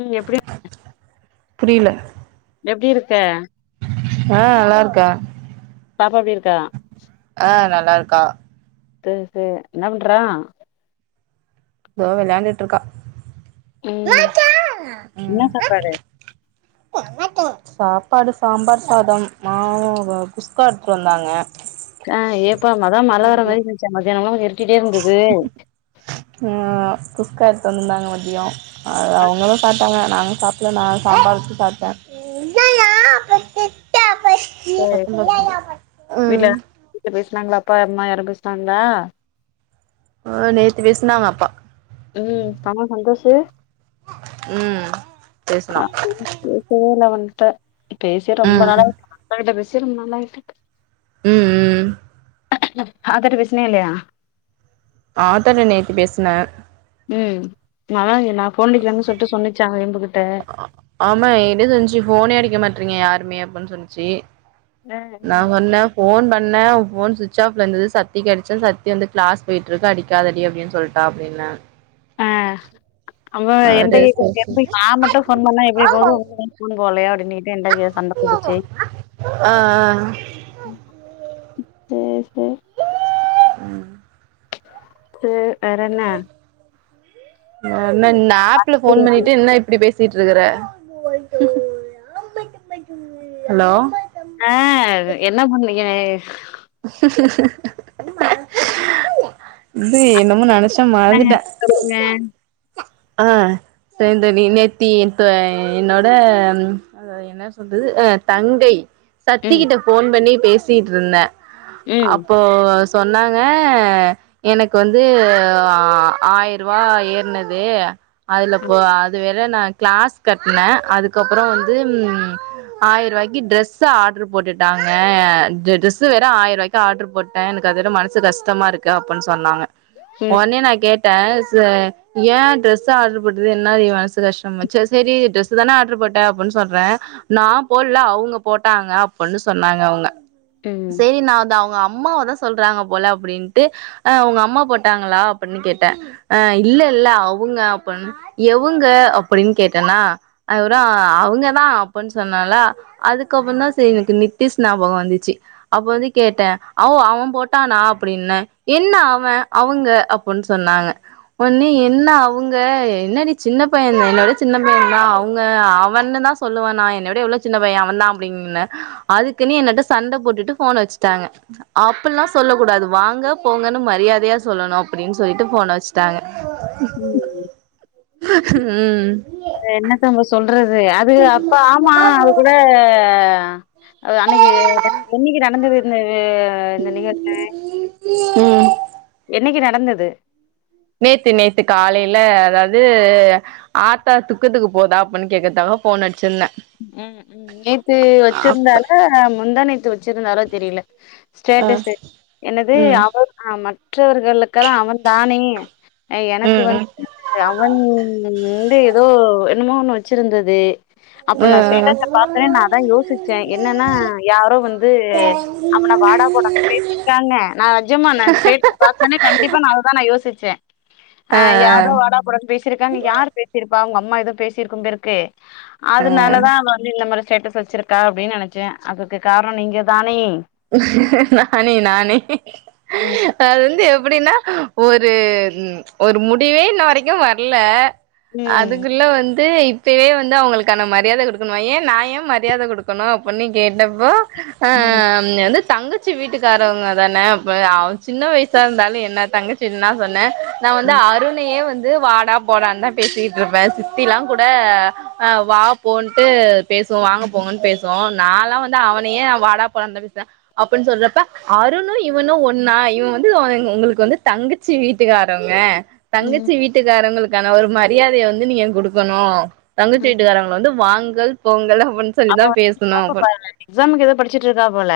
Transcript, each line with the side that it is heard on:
left: ம் எப்டி
right: புரியல
left: எப்டி இருக்க
right: ஆ நல்லாருக்க
left: பாப்பா எப்டி இருக்கா
right: ஆ நல்லா இருக்கா
left: சே சே என்ன பண்றா
right: தோ விளாண்டுட்ருக்கா
left: ம் இன்ன சாப்பாடு
right: ம் ஆத்தோ சாப்பாடு சாம்பார் சாதம் ஆ குஸ்கா எடுத்துட்டு வந்தாங்க
left: ஆ ஏப்பா மழ மழ வர
right: மதியம்
left: மாதிரி இருன்ச்சா மத்யானமுல்லா இரூட்டிட்டே இருந்துது
right: ஆ குஸ்கா எடுத்துன் வந்துந்தாங்க மதியோ அ அவங்களு சாப்ட்டாங்க நா சாப்புல நா சாம்பாரு வெச்சு சாப்ட்டே
left: வீட்ல
right: [unintelligible]
left: வீட்ல பேசுனாங்களா அப்பா அம்மா யாருனா பேசுனாங்கா
right: ஆ நேத்து பேசுனாங்க அப்பா
left: ம் பணொ வந்துச்சு
right: ம் பேசுனா
left: பேசவேல்ல அவன்ட்ட பேசியே ரொம்ப
right: ம்
left: நாள் ஆ அப்பாகிட்ட பேசியே ரொம்ப நல்லாயிட்டுருக்
right: ம் ம்
left: ஆத்தாட்ட பேசினியா இல்லையா
right: ஆத்தாட்ட நேத்து பேசுன
left: ம் நா அதா சொன்னே நா கொழந்தைகென்னா சொல்லிட்டு வந்தே சொன்னிச்சா ஒங்ககிட்ட
right: ஆமா என்ன சொல்ச்சு ஃபோனே எடிக்க மாட்ரீங்க யாருமே அப்புன் சொல்ச்சு
left: ஆ ம்
right: நாங்கன்னா ஃபோன் பண்ணே ஃபோன் சுவிச் ஆஃப் லந்தந்து சத்திக் அடிச்ச சத்தி வந்து கிளாஸ் போயிட்டுருக்கு அடி க்காதடி அப்டின் சொல்ட்டா அப்டின்னா
left: அவள் எந்த
right: அவரு சேர்
left: வீட்டுக் வந்து
right: சேரி
left: நா மட்டு பண்ணா எப்டி போகு [unintelligible] அப்டின்னுட்டு [unintelligible]
right: ஆ ஆ
left: சேரி சேரி
right: ம்
left: சேர் வேற என்ன
right: அ நாப்ல போன் பண்ணிட்டு என்ன இப்டி பேசு பேசிட்ருக்குற ஹலோ
left: ஆ என்ன பண்ணீறிங்க
right: இது என்னமோ நெனச்
left: இந்தாங்க தடவுங்க
right: ஆ சைந்தவி நேத்திகி என்னோட என்னா சொல்றது அ தங்கை
left: ம்
right: சத்திகிட்ட போன் பண்ணி பேசிக்கிட்டுருந்தே
left: ம்
right: அப்போ சொன்னாங்க எனக்கு வந்து ஆய்யரூபா ஏறனது இது அதுல போ அதுவேற் நா கிளாஸ் கட்னே அதுக்கப்பறோ வந்து ம் ஆயிரரூபாய்க்கு டிரெஸ் ஆர்டர் போட்டுட்டாங்க டிரெஸ் வேற ஆய்ரூவாய்க் டிரெஸ் ஆர்டர் போட்டே எனக்கு அது வேற மனசு கஷ்டமா இருக்கு அப்புன் சொன்னாங்க
left: ம்
right: ஓனே நா கேட்டே சு ஏ டிரரெஸ் ஆர்டர் போட்டது என்னாடி மனசு கஷ்டம் ஆச்சு செரி டிரெஸ் தான ஆர்டர் போட்டே அப்டின்னு சொல்றே நா போட்ல அவுங்க போட்டாங்க அப்டின்னு சொன்னாங்க அவுங்க
left: ம்
right: சேரி நா அந்த அவுங்க அம்மாவதா சொல்றாங்க போல அப்டின்ட்டு அ உங்க அம்மா போட்டாங்களா அப்டின்னு கேட்ட அ இ இல்ல இல்ல அவுங்க அப்டின்னு எவுங்க அப்டின்னு கேட்டனா அவ்றா அவுங்க தா அப்டின்னு சொன்னால அதுக்கப்புற தா செரி எனக்கு நித்தீஷ் ஞாபகோ வந்துச்சு அப்ப வந்து கேட்டே அவ் அவே போட்டானா அப்டின்னுன என்ன அவே அவுங்க அப் போன் சொன்னாங்க உன்னே என்ன அவுங்க என்னடி சின்ன பையதான என்ன ஒட சின்ன பையந்தா அவுங்க அவன்னுதா சொல்லுவே நா என்ன விட எவ்ளோ சின்ன பைய அவந்தா அப்டின்னுன அதுக்குன்னு என்னட்ட சண்ட போட்டுட்டு போன வச்ட்டாங்க அப்பில்லா சொல்ல கூடாது வாங்க போங்கன்னு மரியாதையா சொல்லணு அப்படின் சொல்லிட்டு ஃபோன வச் ட்டாங்க ம்
left: என்னத்தங்க சொல்றது அது அப்ப ஆமா அது கூட அ அன்னைக்கி என்னனைக்கி நடந்தது இந்த இந்த நிகழ்சி
right: ம்
left: என்னைக்கி நடந்தது
right: நேத்து நேத்து காலையில அதாவது ஆத்தா துக்கத்துக்கு போதா அப்பன் கேக்க தாங்க ஃபோன அச்சிந்தே
left: ம் ம் நேத்து வச்சிருந்தாலா முந்தா நேத்து வச்சிருந்தாலோ தெரியில்ல
right: ஆ
left: ஸ்டேட்டஸ்சு என்னது
right: ம்
left: அவ மற்றவர்களுக்கெல்லா அவன் தானே
right: ம்
left: எனக்கு
right: ம்
left: வந்து அவன் வந்து எதோ என்னமோ ஒண்ணு வச்சிருந்தது
right: ம்
left: அப்ப நா ஸ்டேட்டஸ்ச
right: ம்
left: பாக்குறே நா தா யோசிச்சே என்னன்னா யாரோ வந்து அவன வாடா போடான் பேசி இருக்காங்க நா நெஜமா நா ஸ்டேட்டஸ் பாத்தனே கண்டிப்பா நா அததா யோசிச்சே அ
right: ஆ
left: யாரோ
right: ஆ
left: வாடா போடான் பே சிருக்காங் யார் பேசியிருப்பா அவங்க அம்மா எது பேசியிருக்கும் பேருக்கு
right: ஆ
left: அதனாலதா வந்து இந்த மாரி ஸ்டேட்டஸ் வச்சிருக்கா அப்டின் நெனைச்சே அதுக்கு காரோ நீங்க தானே
right: நானே நானே
left: ம்
right: அது வந்து எப்டின்னா ஒரு ஒரு முடிவே இன்ன வரைக்கு வர்ல அது
left: ம்
right: குள்ள வந்து இப் இப்பவே வந்து அவங்களுக்கான மரியாதை குடுக்கணும்மா ஏ நா ஏ மரியாத குடுக்கணு அப்பன்னு கேட்டப்போ ஆ
left: ம்
right: இனி வந்து தங்கச்சி வீட்டுக்காரவங்க தான அப்ப அ சின்ன வயசா இருந்தாலே என்ன தங்கச்சின்தா சொன்னே நா வந்து அருணையே வந்து வாடா போடான் தா பேசிட்ருப்பே சித்தில்லா கூட அ வா போன்ட்டு பேசுவோ வாங்க போங்கன் பேசுவோ நால்லா வந்து அவனையே வாடா போடாந்தா த அப்பன் சொல்றப்ப அருணு இவனு ஒண்ணா இவ வந்து உங்களுக்கு வந்து தங்கிச்சி வீட்டுக்காரவங்க
left: ம்
right: தங்கச்சி வீட்டுக்காரங்களுக்கான ஒரு மரியாதைய வந்து நீங்க குடுக்கணு தங்கச்சி வீட்டுக்காரங்கள வந்து வாங்கள் போங்கள் அப்பன் சொல்லி
left: அவ
right: தா
left: வந்து
right: பேஸ்ணு
left: பாப்ப பாரு எக்ஸாமுக்கு ஏதோ படிச்சுட்டு இருக்கா போல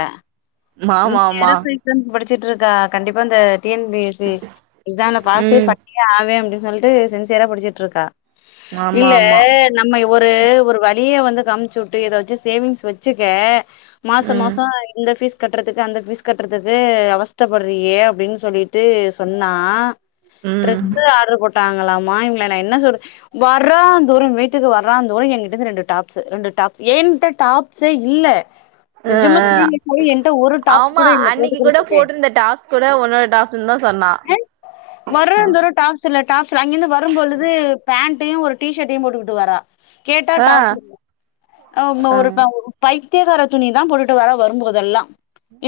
right: ஆமா ஆமா
left: [unintelligible] டம் படிச்சிட்ருக்கா கண்டிப்பா இந்த டி என் பி சி எக்ஸாம்ல பாசே ப
right: ம்
left: அவே அப்டின் சொல்லிட்டு சின்சியரா படிச்சிட்டுருக்கா
right: ஆமா
left: இல்ல
right: ஆமா
left: நம்ம ஒரு ஒரு வழிய வந்து காம்ச்சு உட்டு இத வச்சு சேவிங்ஸ் வச்சுக்க மாசோ
right: ம்
left: மாசோ இந்த ஃபீஸ் கட்றதுக்கு அந்த பீஸ் கட்றதுக்கு அவஸ்தபற்றியே அப்டின் சொல்லிட்டு சொன்னா
right: ம்
left: ட்ரெஸ்ச ஆர்ரு போட்டாங்களாமா இவங்கள நா என்ன சொல்ற வர்றா தூரம் வீட்டுக்கு வர்றா அந்தோய் எங்கிட்ட இருந்து ரெண்டு டாப்ஸ்சு ரெண்டு டாப் ஏன்ட டாப்சே இல்ல
right: ஆ
left: நெஜமா
right: ஆ
left: கீள்ஞ்சு போய் என்ட ஒரு டாப்ஸ்
right: ஆமா
left: கூட இல்ல போட்டு
right: அன்னைக்கு கூட
left: கொடுத்துக்கே
right: போட்டிருந்த டாப்ஸ் கூட உன்னோட டாப்ஸ்ன்னு தான் சொன்னா
left: அ
right: ஆ
left: [unintelligible] சல்ல டார்ச்சர் அங்கேர்ந்து வரும்பொழுது பேண்ட்டையு ஒரு டீஷட்டையு போட்டுக்கிட்டு வரா கேட்டா டாப் அ ம
right: ஆ
left: ஒரு ப பைத்தியகார துணிதா போட்டுட்டு வர வரும்போதெல்லா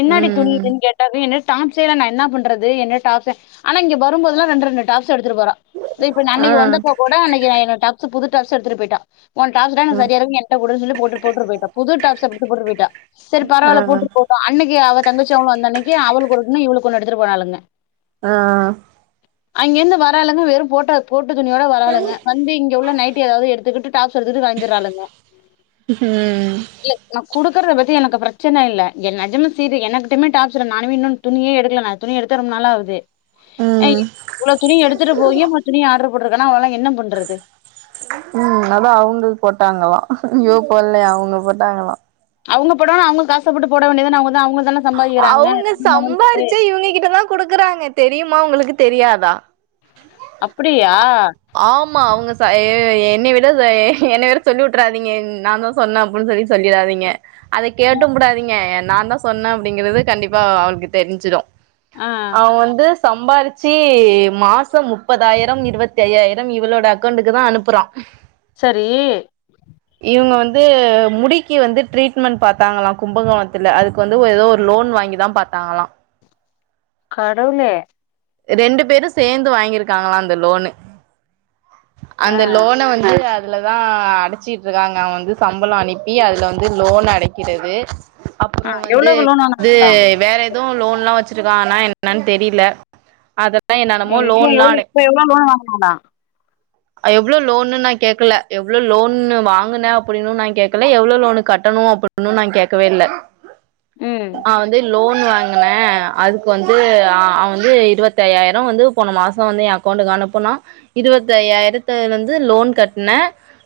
left: என்னாடி துணி
right: ம்
left: இதுன் கேட் டது எனு டாப்ஸே இல்ல நா என்னா பண்றது என்னு டாப்ஸு ஆனா இங்க வரும்போதுல்லா ரெண்டு ரெண்டு டாப்ஸ் எடுத்துட்டு போறா து இப்ப
right: ஆ
left: அன்னைக்கு வந்தப்போக் கூட அன்னக்கி நா என்னோட டாப்ஸு புது டாப்ஸு எடுத்துட்டு போய்ட்டா ஓ டாப்ஸ் தா எனக் சரியா
right: ஆ
left: இருக்கு என் [unintelligible] சொல்லி போட்ரு போட்ரு போய்ட்டா புது டாப்ஸ போட்ரு போய்ட்டா செரி பரவால்ல போட்டு போ அன்னக்கி அவ தங்கச்சி அவ வந்தன்னக்கி அவளுக்கு ஒன்னு இவளுக்கு ஒன்னு எடுத்துட்டு போனாளுங்க
right: ஆ
left: [inaudible] அங்கேர்ந்து வராலுங்க வெறும் போட்ட போட்டு துணியோட வராளுங்க வந்து இங்க உள்ள நைட்டி ஏதாவ்து எடுத்துக்கிட்டு டாப் ஸ எட்த்துட்டு கெளம்பிர்றாளுங்க
right: ஹ்ம்
left: இல்ல நா குடுக்குறத பத்தி எனக்கு ப்ரச்சன இல்ல என் நஜம சீரி எனுக்கிட்டமே டாப்ஸுல்ல நானுமே இனோ துணியே எடுக்ல நா துணி எடுத்தே ரொம்ப நாள் ஆவ்து அ
right: ம்
left: இவ்ளோ துணி எடுத்துட்டு போயி இவ துணிய ஆட்ரு போட்ருக்கானா அவளலா என்ன பண்றது
right: ம் அதா அவ்ங்க போட்டாங்கலா இவ போல்லயா அவ்ங்க போட்டாங்களா
left: அவ்ங்க பொடவனா அவ்ங்க காசப் போட்டு போட வேண்டியதான அவ்ங்கதா அவங்கதான
right: அவ்ங்க சம்பாரிச்சே இவுங்ககிட்டதா குடுக்குறாங்க தெரியுமா உங்களுக்கு தெரியாதா
left: அப்டியா
right: ஆமா அவ்ங்க சை எ என்ன விட ஏ என்ன வேற சொல்லி உட்றாதீங்க நாந்தா சொன்ன அப்புன் சொல்லி சொல்லிராதீங்க அத கேட்டும் புடாதீங்க எ நாந்தா சொன்ன அப்டிங்கிறது கண்டிப்பா அவளுக்கு தெரிஞ்சிரு
left: ஆ
right: அவ வந்து சம்பாரிச்சி மாசம் முப்பதாய்ரம் இருவத் தையாய்ரம் இவளோட அக்கௌண்ட்டுக்குதா அனுப்புறா
left: சரி
right: இவ்ங்க வந்து முடிக்கி வந்து ட்ரீட்மெண்ட் பாத்தாங்களா கும்பகோணத்துல அது கு வந்து ஒ ஏதோ ஒரு லோன் வாங்கி தா பாத்தாங்களா
left: கடவுளே
right: ரெண்டு பேரு சேந்து வாங்கிர்க்காங்களா அந்த லோனு
left: ஆ
right: அந்த லோன வந்து அ துலதா அடச்சியிட்ருக்காங்க அவ வந்து சம்பளொ அனுப்பி அதுல வந்து லோன் அடக்கிறது
left: ஆ
right: அப்பறோ வந்து
left: எவ்ளோக்கு லோன்
right: து
left: வாங்குனாங்களா
right: வேற து லோன்லா வச்சிருக்காங்னா என்னன் தெரில அத
left: ஏ இங்க எவ்ளோ இப்ப [unintelligible]
right: அ எவ்ளோ லோனு நா கேக்கல எவ்ளோ லோன்னு வாங்குன அப்டின்னு நா கேக்கல எவ்ளோ லோனு கட்டணு அப்பு ன்னு நா கேக்கவே இல்ல
left: ம்
right: அவ வந்து லோன் வாங்குன அதுக்கு வந்து அ அவ வந்து இருவத்தையாய்ரொ வந்து போன மாசொ வந்து ஏ அக் கௌண்டுக் அனுப்புனா இருவத்தையாய்ரத்த வந்து லோன் கட்ன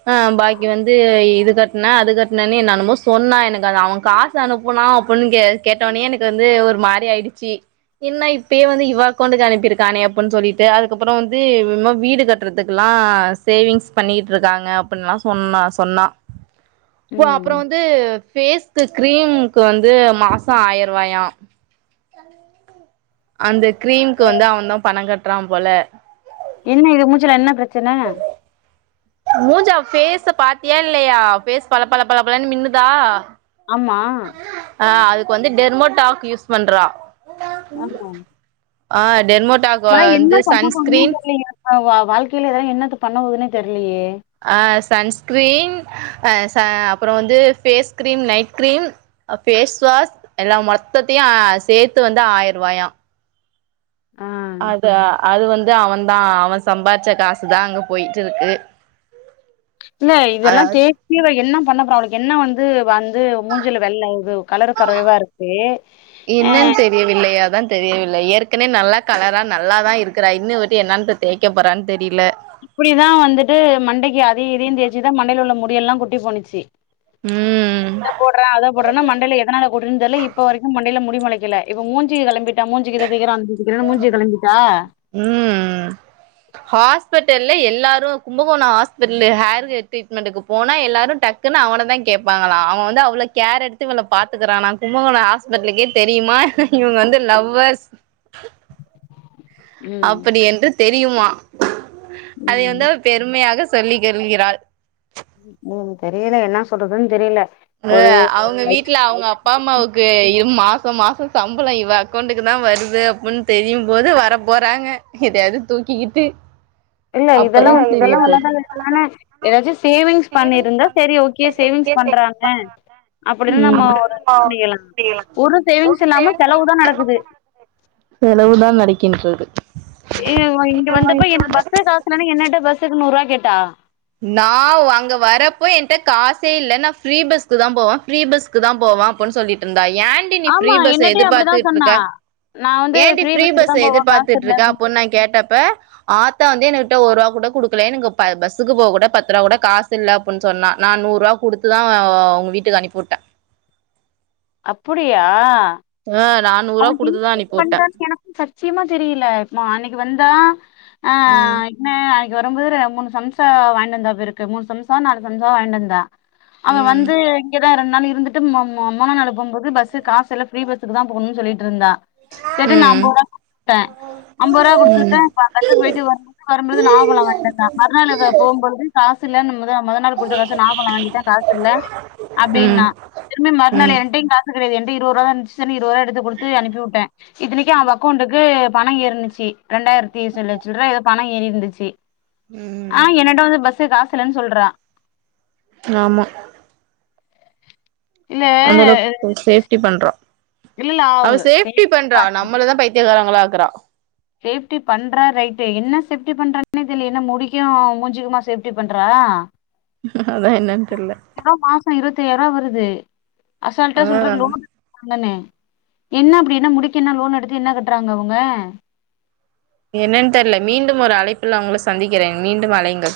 right: ஆ பாக்கி வந்து இது கட்ன அது கட்னனு என்னென்னமோ சொன்னா எனக்கு அது அவ கா சு அனுப்புனா அப்புன் கே கேட்ட ஒன்னேயே எனக்கு வந்து ஒரு மாரி ஆய்டிச்சி என்ன இப்பயே வந்து இவ அக்கௌண்ட்டுக்கு அனுப்பிர்க்கானே அப்புன் சொல்லிட்டு அதுக்கப்றொ வந்து [unintelligible] வீடு கட்றதுக்குல்லா சேவிங்ஸ் பண்ணியிட்ருக்காங்க அப்பின்லா சொன்னா சொன்னா ஓ
left: ம்
right: அப்றொ வந்து ஃபேஸ் து க்ரீம்க்கு வந்து மாசொ ஆய்ருவாயா அந்த க்ரீம்க்கு வந்து அவன்தா பணங்கட்றா போல
left: என்ன இது மூஞ்சுல என்ன பிரச்சன
right: மூஞ்ச ஃபேச பாத்தியா இல்லயா ஃபேஸ் பல பல பலன்னு மின்னுதா
left: ஆமா
right: ஆ அதுக்கு வந்து டெர்மோ டாக் யூஸ் பண்றா
left: ஆமா
right: ஆ டெர்மோ டாக்
left: த என்ன பண்ண போணுமே தெர்லயே வா வா வாழ்க்கையில எதோ என்னத்த பண்ண போதுன்னே தெர்லியே
right: ஆ சன் ஸ்கிரீன் அ ச அப்பறோ வந்து ஃபேஸ் கிரீம் நைட் கிரீம் அ பேஸ் வாஸ் எல்லா மொத்தத்தையு சேத்து வந்து ஆயிரூவாயா
left: ஆ
right: அது அது வந்து அவந்தா அவ சம்பார்ச்ச காசுதா அங்க போயிட்டுருக்கு
left: இல்ல இதல்லா [unintelligible] இவ என்ன பண்ணப்பொறா அவளுக்கு என்ன வந்து வந்து மூஞ்சுல வெள்ள இது கலரு கறைவா இருக்கு அ
right: [unintelligible] வில்லையா தா தெரியவில்லை ஏற்கனவே நல்லா கலரா நல்லா தா இருக்கறா இன்னு இவட்ட என்னன் தேய்க போறான் தெரில
left: இப்புடிதா வந்துட்டு மண்டைக்கு அதயூ இதயூ தேச்சுதா மண்டைல உள்ள முடிய எல்லா கொட்டி போனுச்சி
right: ம்
left: இத போடுற அத போடுறன்னு மண்டைல எதனால கொட்டுதுன் தெர்ல இப்ப வரைக்கு மண்டைல முடி மொலைக்கல இவ மூஞ்சிய கெளம்பிட்டா மூஞ்சிக்கு இத தேக்கற [inaudible] மூஞ்சிய கெளம்பிட்டா
right: ம் ஹாஸ்பிட்டல்ல எல்லாரு கும்பகோண ஹாஸ்பிட்டல ஹேர் கே ட்ரீட்மெண்டுக்கு போனா எல்லாரு டக் குனு அவன தா கேப்பாங்களா அவ வந்து அவள கேர் எடுத்து இவன பாத்துக்கறானா கும்பகோணோ ஆஸ் பட்டலுக்கே தெரியுமா இவங்க வந்து லவ்வர்ஸ்
left: ம்
right: அப்படி என்று தெரியுமா அதை
left: ம்
right: வந்து அவர் பெருமையாக சொல்லி கொள்கிறாள்
left: ம் தெரியல என்ன சொல்றதுன்னு தெரில
right: அ அவுங்க வீட்ல அவுங்க அப் பா அம்மாவுக்கு இம் மாசோ மாசோ சம்பளோ இவ அக்கௌண்ட்டுக்கு தா வருது அப்புன் தெரியும் போது வர போறாங்க எதையாவது தூக்கிக்கிட்டு
left: இல்ல இதல்லா வந்து தேவ இல்லாதது தான எதாச்சு சேவிங்ஸ் பண்ணிருந்தா செரி ஓகே சேவிங்ஸ் பண்றா அ அப்படிதா நம்ம ஒரு பண்ணிக்கலா ஒரு சேவிங்ஸ்ஸு இல்லாம செலவுதா நடக்குது
right: செலவுதான் நடக்கின்றது
left: [unintelligible] இங்க வந்தப்ப எனக்கு பஸ்ஸ காசு இல்லன்னு என்னட்ட பஸ்ஸுக்கு நூருவா கேட்டா
right: நா அங்க வரப்ப என்ட்ட காசே இல்ல நா ஃப்ரீ பஸ்க்கு தா போவ ஃரீ பஸ் இதுக்கு தா போவா அப்புன்னு சொல்லிட்டு இருந்தா ஏண்டி நீ ஃப்ரீ
left: ஆமா
right: பஸ்சா
left: என்னட்டயு அப்டிதா
right: எதிர்பாத்துட்டு
left: சொன்னா
right: இருக்க
left: நா வந்து
right: ஏன்டி ஃப்ரீ
left: பஸ்ஸுக்கு தா
right: பஸ்சா
left: போவே காசு
right: எதிர்பாத்துட்டு
left: இல்ல
right: இருக்கா
left: அப்டி
right: அப்போ நா கேட்டப்ப ஆத்தா வந்து என்னுட்ட ஒரு ரூபா கூட குடுக்கல எனக்கு பா பஸ் பஸ்க்கு போக்கூட பத்துரூபா கூட காசு இல்ல அப்பன்னு சொன்னா நா நூறுரூபா குடுத்து தா உங்க வீட்டுக்கு அனுப்பிவுட்டே
left: அப்புடியா
right: ஆ நானூருவா குடுத்துதா அனுப்பிவுட்ட
left: எனக்கு சத்தியமா தெரில நா அன்னிக்கு வந்தா ஆ
right: ம்
left: என்ன நாளைக்கு வரும்போது மூணு சம்சா வாய்ன் வந்தாப்பு இருக்கு மூணு சம்சா நாலு சம்சா வாயின்ட் வந்தா அவெ
right: ம்
left: வந்து இங்கதா ரெண் நாள் இருந்துட்டு ம ம முணா நாள் போம்போது பஸ்ஸுக் காஸ் இல்ல ஃப்ரீ பஸ்க்கு தா போனுன் சொல்லிட்ருந்தா செரின் நா
right: ம்
left: ஐம்பதுருவா [inaudible] த்த ஐம்பதுருவா குடுத்துவிட்ட [unintelligible] [unintelligible] போயிட்டு வரும்போது வரும்போது நாவ பழ வாயின்ட் வந்தாக மறுநாள் எதோ போம்போது காசு இல்லன்னு போது மொத நாள் குடுத்த காச நாவப் பழ வாங்கிட்ட காஸ் இல்ல அப்டின்னா
right: ம்
left: திரும்ப மறுநாள்
right: ம்
left: என்ட்டையு கா கெடையாது என்ட்ட இருபது ருவா தா இருந்ச்சு சொல்லி இருவதுருவா எடுத்து குடுத்து அனுப்பியூட்ட இத்தினைக்கு அவ அக்கவுண்ட்டுக் க்கு பணம் ஏறுன்னுச்சி ரெண்டாயிரத்தி சில் சில்லற ஏதோ பணம் ஏறியிருந்துச்சி
right: ம்
left: ஆ என்னட்ட வந்து பஸ்க்கு காசுல்லன்னு சொல்றா
right: ஆமா
left: இல்ல
right: அந்த அளவுக் அவ சேப்டி பண்ற
left: இல்ல
right: அவ சேப்டி
left: சேஃப்டி
right: பண்றா
left: பண்ற
right: நம்மளதா பை பைத்திக்காரங்களா ஆக்கற
left: சேப்டி பண்றா ரைட்டு என்ன சேப்டி பண்றனே தெர்லையே என்ன முடிக்கு மூஞ்சுக்குமா சேஃப்டி பண்றா
right: அதா என்னன்னு தெர்ல
left: வெறு மாசே இருபத்தி ஐயாயிரா ரூபா வருது அசால்டா
right: ஆ
left: சொல்ற லோன்னு பண்ணுன என்ன அப்பிடி என்னா முடிக்க என்ன லோன் எடுக்க என்ன கட்டுறாங்க அவுங்க
right: என்னன்னு தெர்ல மீண்டும் ஒரு அழைப்புல உங்க சந்திக்கிறேன் மீண்டும் அழைங்க